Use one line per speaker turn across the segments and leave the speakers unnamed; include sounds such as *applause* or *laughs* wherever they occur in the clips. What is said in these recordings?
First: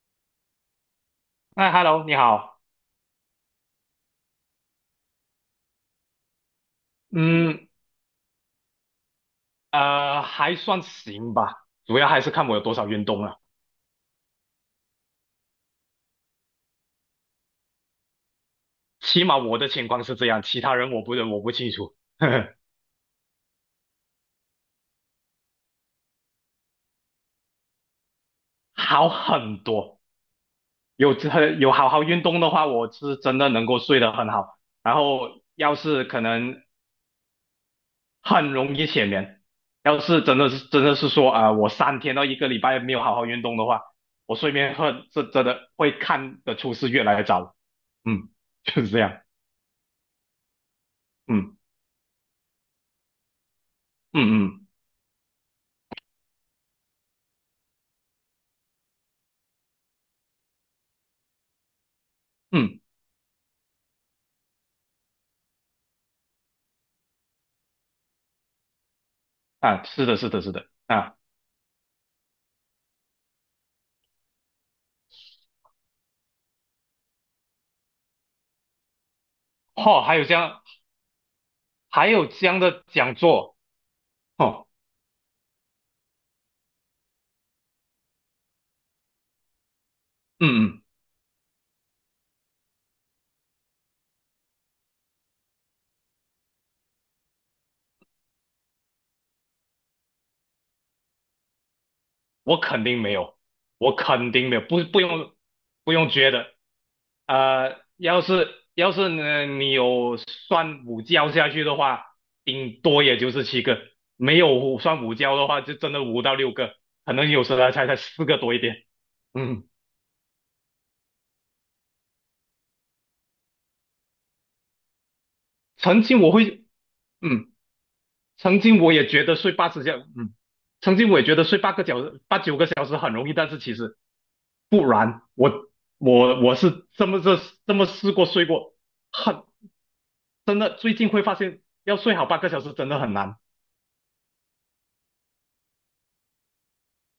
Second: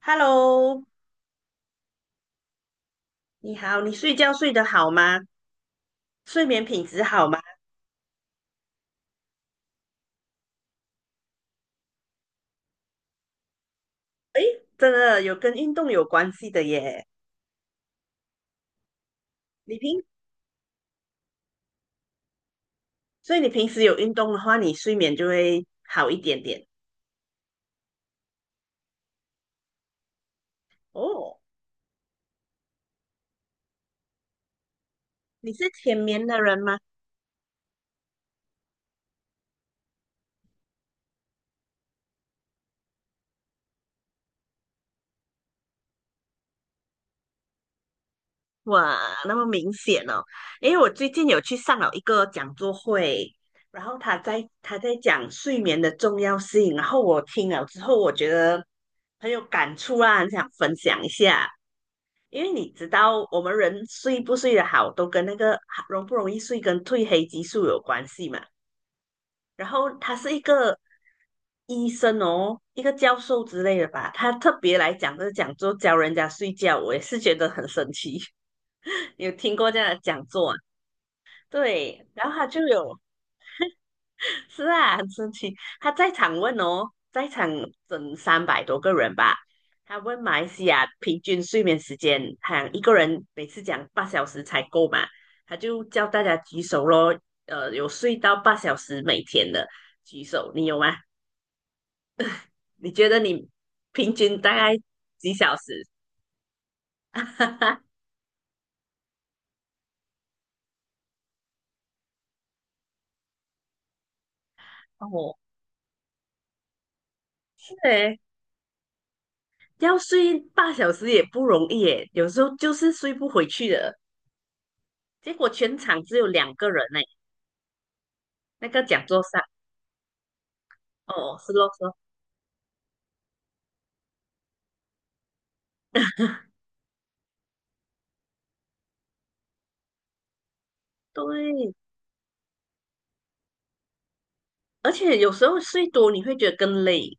Hello，
哎，Hello，你好。
你好，你睡觉睡得好吗？睡眠品质好吗？
嗯，还算行吧，主要还是看我有多少运动了。
诶，真的有跟运动有关系的耶。
起码我的
你
情
平，
况是这样，其他人我不清楚。*laughs* 呵呵，
所以你平时有运动的话，你睡眠就会好一点点。
好很多，
哦，
有好好运动的话，我是真的能够睡得很好。然后
你是
要
浅
是可
眠的人
能
吗？
很容易浅眠，要是真的是说啊、我3天到一个礼拜没有好好运动的话，我睡眠会是真的会看得出是越来越早。嗯，*laughs* 就是
哇，
这样。
那么明显哦。因为我最近有去
嗯
上了一个讲座会，然后他
嗯
在
嗯
他在讲睡眠的重要性，然后我听了之后，我觉得很有感触啊，很想分享一下。因为你
嗯。
知道，我们人睡不睡得好，都跟那个容不容易睡跟褪黑激素有关系嘛。然
啊，
后
是
他
的，是
是一
的，是的，
个
啊，
医生哦，一个教授之类的吧，他特别来讲这个讲座教人家睡觉，我也是觉得很神奇。*laughs* 你有听过这样的
哦，还
讲
有这
座啊？
样，
对，
还有
然后
这
他就
样的
有
讲座，
是
哦，
啊，很生气。他在场问哦，在场整300多个人吧。他问马来西
嗯嗯，
亚平均睡眠时间，他一个人每次讲八小时才够嘛，他就叫大家举手咯。有睡到八小时每天的举手，你有吗？
我肯
你
定
觉
没
得
有，
你
我
平
肯
均
定
大
没有，
概
不用
几小时？
不用觉得，呃，
*laughs*
要是要是呢，你有算午觉下去的话，顶多也就是7个，没有算午觉
哦，
的话，就真的5到6个，可能有时候才
对，
4个多一点，嗯，
要睡八小时也不容易耶，有时候就是睡不回去的。结果全场
曾
只
经
有
我
两
会，
个人呢，
嗯。曾
那
经
个
我
讲
也
座
觉得
上。
睡八十小，嗯，曾经我也
哦，
觉得
是
睡
咯
八
是
个
咯，
小时、八九个小时很容易，但是其实不然，我是这么试过睡过，很真的，最近会发现
对，
要睡好八个小时真的很难。
而且有时候睡多你会觉得更累，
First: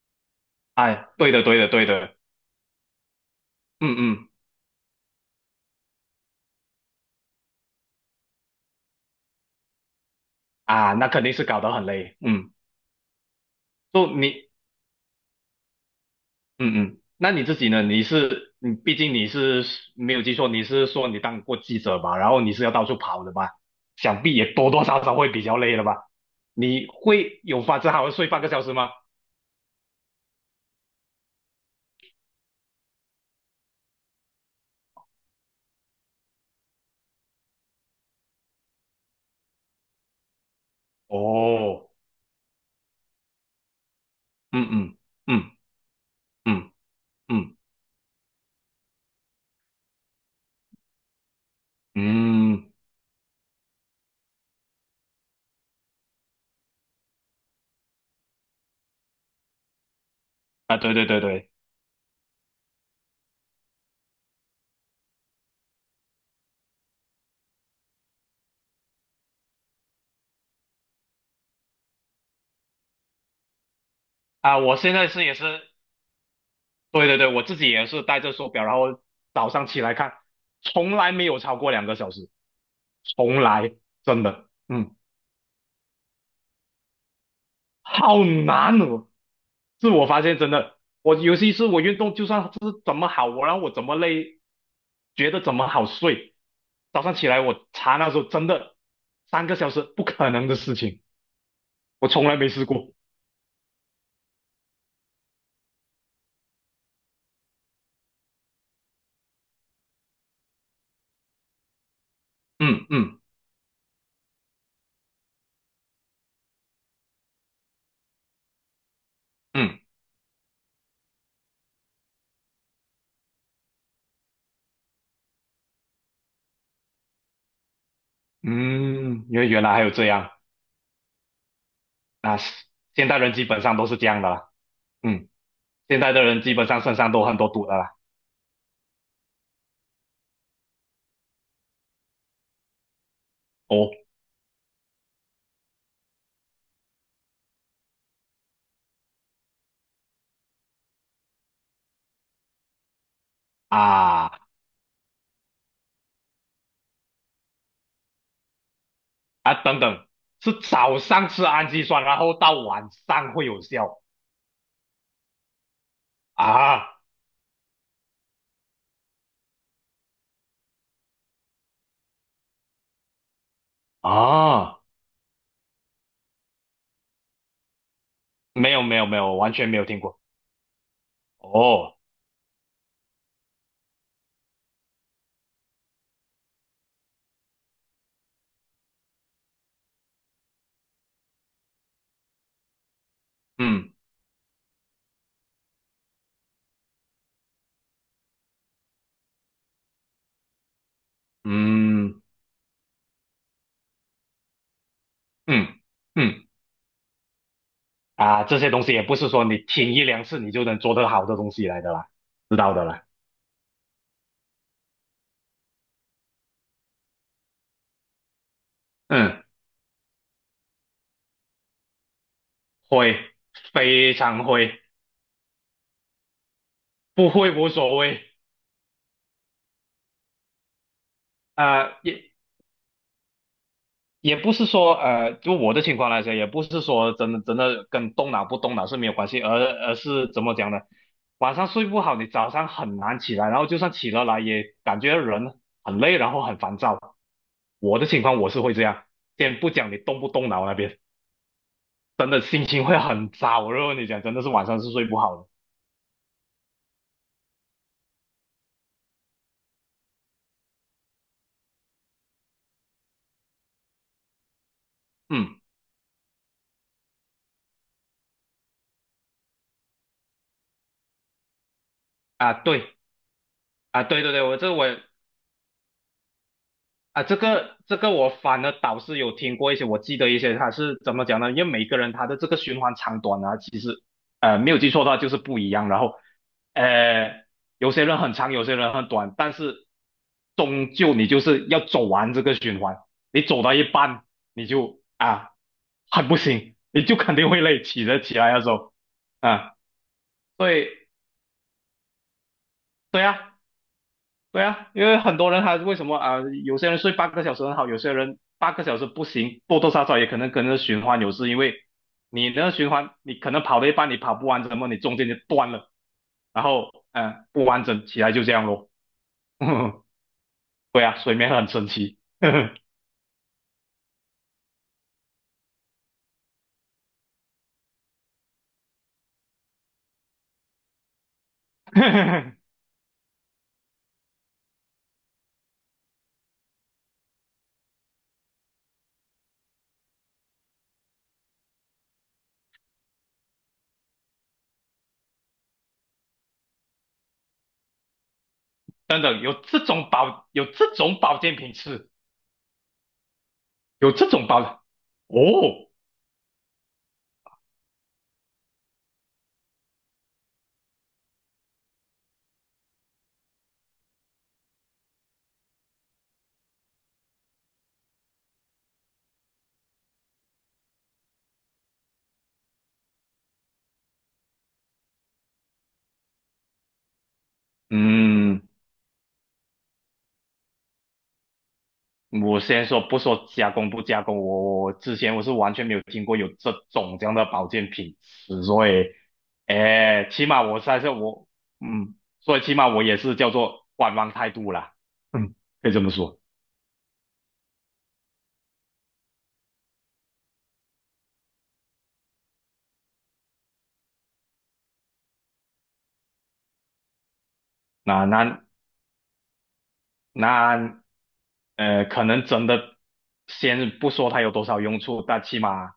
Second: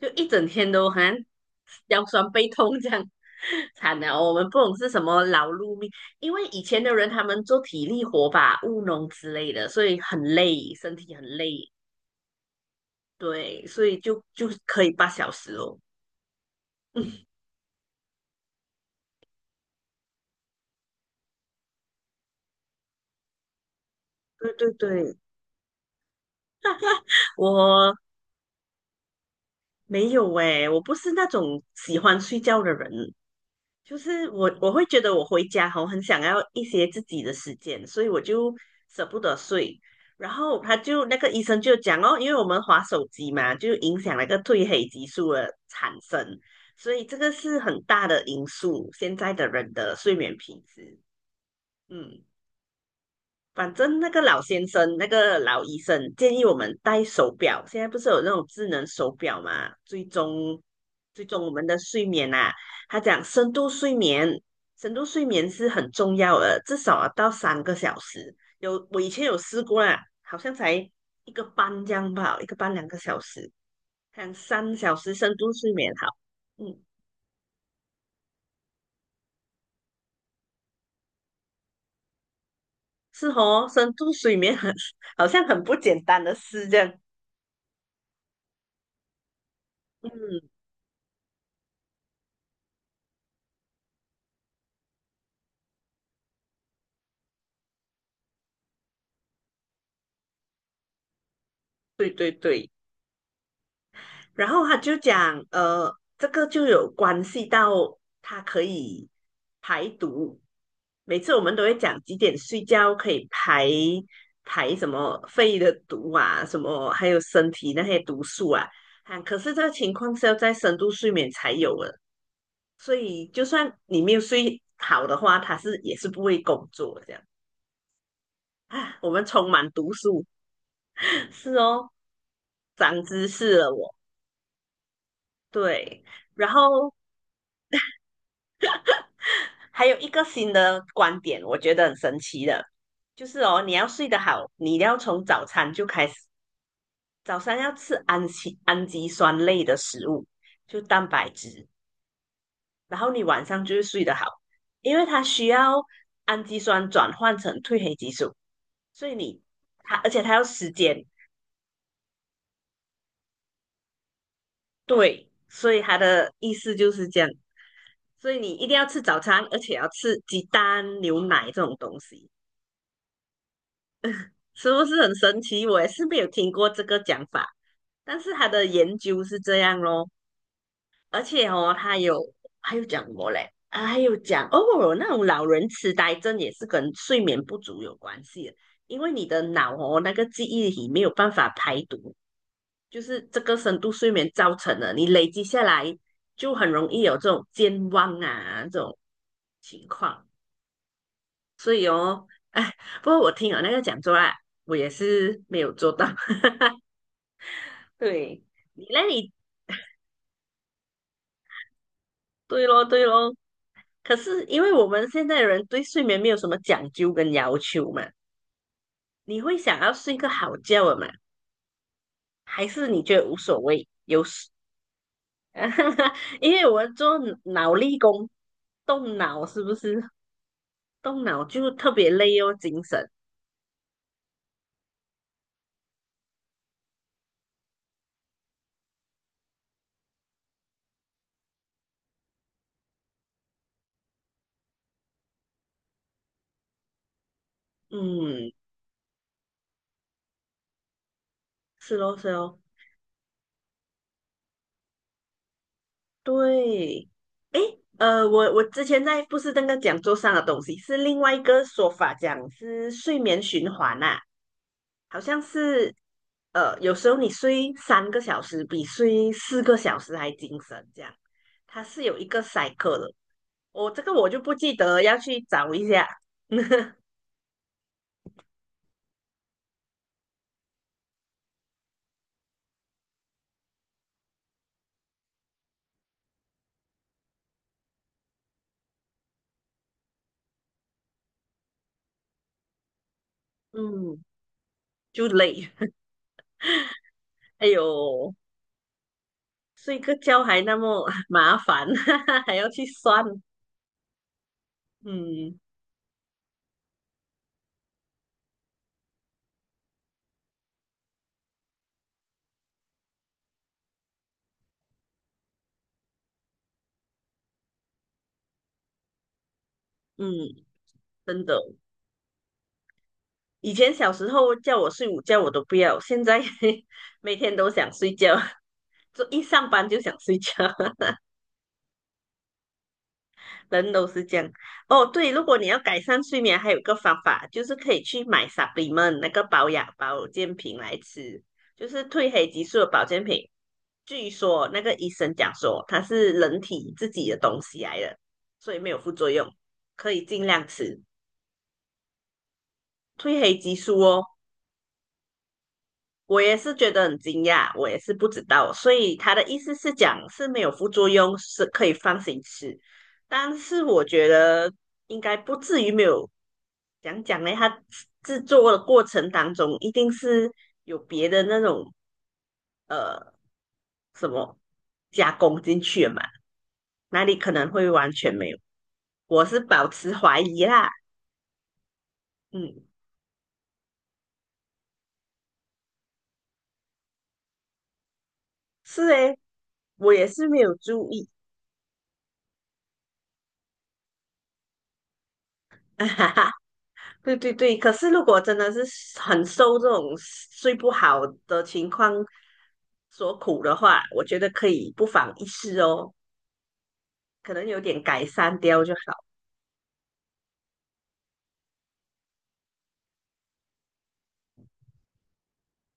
就一整天都好
哎，
像
对的对的对
腰
的，
酸背痛这样，*laughs*
嗯
惨了
嗯
哦。我们不懂是什么劳碌命，因为以前的人他们做体力活吧，务农之类的，所以很累，
啊，
身
那
体很
肯定是搞
累，
得很累，嗯，
对，所以
就
就
你
可以八小时哦。
嗯嗯，那
*laughs*
你自己呢？你是你，毕竟你是没有记错，你是说你当过记者吧？然后你是要到处跑的吧？想必
对
也多
对
多少少
对，
会比较累了吧？你会有法子
我
好好睡半个小时吗？
没有诶，我不是那种喜欢睡觉的人，就是我会觉得我回家后很想要一些自己的时间，所以我就舍不得睡。然后他就那个医生就
哦，
讲哦，因为我们划手机嘛，就影响那个褪
嗯
黑
嗯
激素
嗯
的产生，
嗯
所以这个
嗯
是很大的因素，现在的人的睡眠品质。嗯，
嗯
反正那个老先生，那个老医生建议我们戴手表。现在不是有那种智能手表嘛，追踪
啊，对对对
追踪我
对
们的睡眠啊。他讲深度睡眠，深度睡眠是很重要的，至少要到三个小时。有我以前有试过啦，好像才一个半这样吧，一个半2个小时，看
啊，我
三
现
小
在
时
是也
深度
是，
睡眠好。嗯，
对对对，我自己也是戴着手表，然后早上起来看，从来没有超过2个小时，
是
从
哦，
来
深度
真
睡
的，
眠很
嗯，
好像很不简单的事这样。
好难哦。自我
嗯，
发现真的，我尤其是我运动，就算是怎么好，让我怎么累，觉得怎么好睡，早上起来我查那时候真的3个小时不可能的事情，我
对
从
对
来没试
对。
过。
然后他就讲，这个就有关系到它可以排毒。每次我们都会讲几点睡
嗯
觉可
嗯
以排什么肺的毒啊，什么还有身体那些毒素啊，啊，可是这个
嗯
情况是要在深度睡眠才有的，所以就算你没有睡好的话，它是也是不会工作的这样啊。我们
嗯，因为
充
原
满
来还有
毒
这
素，
样
*laughs* 是哦，
啊！
长
现代
知
人基
识
本
了
上都
我。
是这样的啦。嗯，现
对，
代的人
然
基本上
后
身上都很多毒的啦。
还有一个新的观点，我觉得很神奇的，就是哦，你要
哦
睡得好，你要从早餐就开始，早餐要吃氨基酸类的食物，就蛋白质，然后你晚上就会睡得好，
啊
因为它需要氨基酸转换成褪黑激素，所以你
啊，等
它
等，
而且它要
是
时
早
间，
上吃氨基酸，然后到晚上会有效
对，所以它的意思就
啊
是这样，所以你一定要吃早餐，而且要吃鸡蛋、牛奶这种东西。是
啊！
不是很神奇？我也是没有听过这个讲法，但是他的
没有没
研
有没
究
有，
是
完
这
全没
样
有听
咯，
过。
而且哦，
哦，
他有还有讲过嘞，啊，还有讲哦，那种老人痴呆症也是跟睡眠不足有关系的，因为你的脑哦那个记忆体没有办法排毒，就是这个深度
嗯
睡眠造成的，你累积下来就很容易有这种健忘啊这种情况，所以
嗯
哦，哎，不过我听了那个讲座啦，我也是没
嗯
有做到。
嗯，
对，
啊，这些东
你
西也不是
嘞，
说你听一两次你就能做得好的东西来的啦，知
对
道
咯，
的啦。
对咯。可是因为我们现在人对睡眠没有什么讲究跟要求嘛，你
嗯，
会想要睡个好觉的嘛？还是你
会，
觉得无所谓？
非
有
常
时，
会，
*laughs* 因为我做
不会无
脑
所
力
谓。
工，动脑是不是？动脑就特
呃，
别
也
累哦，精神。
也不是说就我的情况来说，也不是说真的真的跟动脑不动脑是没有关系，而是怎么讲呢？晚上睡不好，你早上很难起来，然后就算起了来，也感觉人很累，然后很烦躁。我的情况我
嗯，
是会这样，先不讲你动不动脑那边，
是咯，
真
是
的
咯，
心情会很糟。我就跟你讲，真的是晚上是睡不好的。
对。我之前在不是那个讲座上的东西，是另外一个说法，讲是睡眠循环啊，好像
嗯
是有时候你睡三个小时比睡4个小时还精神，这样它是有一个
啊，对
cycle 的。这
啊，
个
对
我
对
就
对，
不
我
记
这我
得，要去找一下。*laughs*
啊，这个我反而倒是有听过一些，我记得一些他是怎么讲呢？因为每个人他的这个循环长短啊，其实没有记错的话就是不一样。然后呃，有些人很长，有些人很短，但是终究你就是要走完这个循环。你走到一
嗯，
半，你就
就
啊
累，
很不行，你就肯定
*laughs*
会
哎
累，
呦，
起来的时候啊，
睡个觉还
所
那
以
么 *laughs* 麻烦，*laughs* 还要去
对
算。
啊，对啊，因为很多
嗯
人他为什么啊、有些人睡八个小时很好，有些人八个小时不行，多多少少也可能跟着循环有事，因为你那个循环，你可能跑了一半，你跑不完整么，你中间就断了，然后不完整起来就这样咯。
嗯，
*laughs* 对啊，睡
真
眠很
的。
神奇。*laughs*
以前小时候叫我睡午觉我都不要，现在 *laughs* 每天都想睡觉，就一上班就想睡觉，*laughs* 人都是这样。哦，对，如果你要改善睡眠，还有一个方法就是可以去买 s u p p 那个保养保健品来吃，就是褪黑激素的保健品。据说那个医生讲说它是人体自己的东西来的，所以没有副
等
作
等，
用，可以尽
有
量
这
吃。
种保健品吃，
褪黑激素
有
哦，
这种保哦，
我也是觉得很惊讶，我也是不知道，所以他的意思是讲是没有副作用，是可以放心吃。但是我觉得应该不至于没有，讲讲呢，它制作的过程当中一定是有别的那种呃什么加工进去了嘛，哪里可能会完全没有？
嗯。
我是保持怀疑啦，
我
嗯，
先说不说加工不加工，我之前我是完全没有听过有这种这样的保健品所
是
以，
诶，我
哎，
也
起
是没
码
有
我算
注
是
意，
我，嗯，所以起码我也是叫做观望态度啦，嗯，可以这么说。
*laughs* 对对对，可是如果真的是很受这种睡不好的情况所苦的话，我觉得可以不妨一试哦，可能有点改
那
善
那
掉就好。
那，可能真的先不说它有多少用处，但起码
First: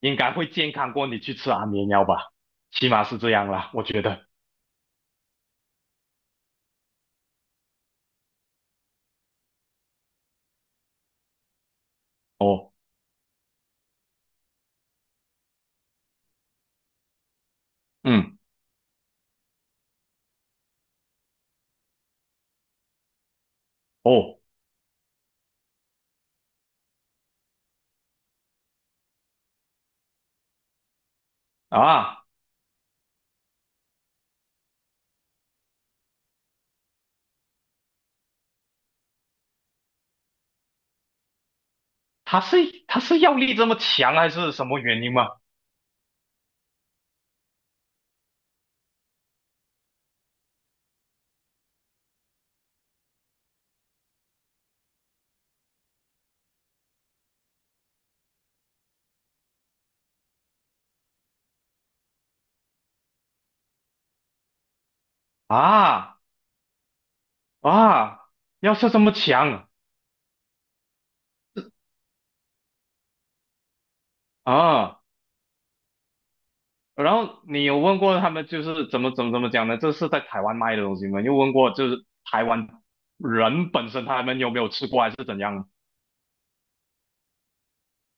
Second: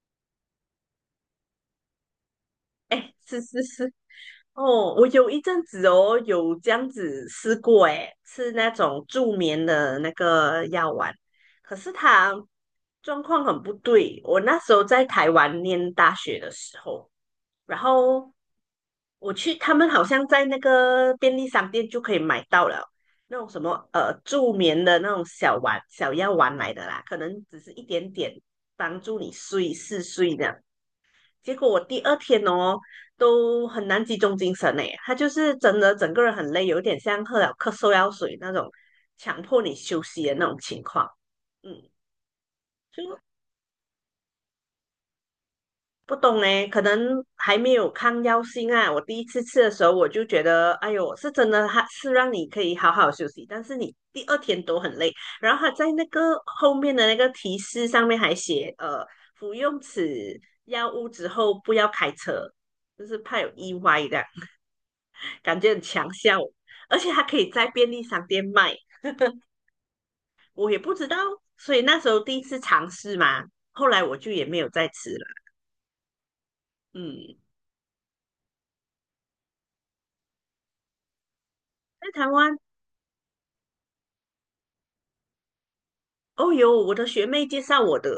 应该会健康过你去吃安眠药吧，起码
哎，
是这
是
样
是
啦，我
是，
觉得。
哦，我有一阵子哦有这样子试过，哎，吃那种助眠的那个药丸，可是它
哦，
状况很不对。我那时候在台湾念大学的时候，然后
嗯，
我去，他们好像在那个便利商店就可以买到了那种什么
哦
助眠的那种小药丸来的啦，可能只是一点点帮助你嗜睡这样。结果我第二
啊。
天哦都很难集中精神诶，他就是真的整个人很累，有点像喝了咳嗽药水那种强迫你休息的那种情况。嗯，
他是
就
药力这么强还是什么原因吗？
不懂呢，可能还没有抗药性啊。我第一次吃的时候，我就觉得，哎呦，是真的，它是让你可以好好休息，但是你第二天都很累。然后它在那个后面的那个提示上面还写，服用此药物之后不要开车，就是怕有意外的，感觉很强
啊
效，而且它可以在便利
啊，
商店
药
卖，
效这么强
我也不知道，所以那时候第一次尝试嘛，后来我就也没有再
啊！
吃了。
然
嗯，
后你有问过他们就是怎么怎么怎么讲呢？这是在台湾卖的东西吗？你有问过就是
在台
台
湾
湾人本身他们有没有吃过还是怎样？
哦，有我的学妹介绍我的，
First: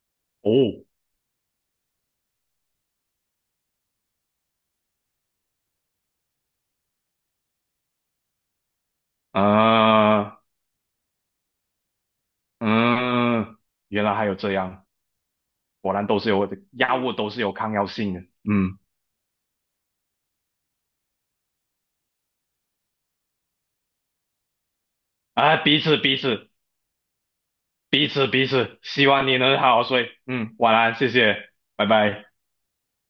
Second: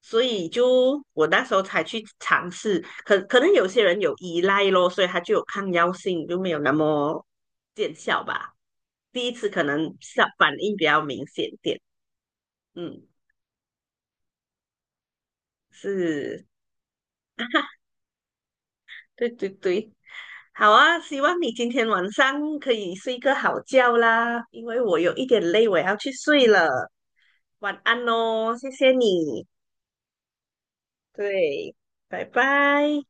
所以
哦，
就我那时候才去尝试。可能有些人有依赖咯，所以他就有抗药性，就没有那么见效吧。第一次可能
啊，
反应比较明显点。嗯，
嗯，原来还有这样，果然都是
是，
有药物都是有抗药性的，嗯，
对对对，好啊，希望你今天晚上可以睡个好觉啦，因为我有一点
啊，
累，我
彼
要
此
去
彼
睡
此
了。晚安
彼此彼
哦，谢
此，
谢
希望你
你。
能好好睡，嗯，晚安，谢谢，
对，
拜
拜
拜。
拜。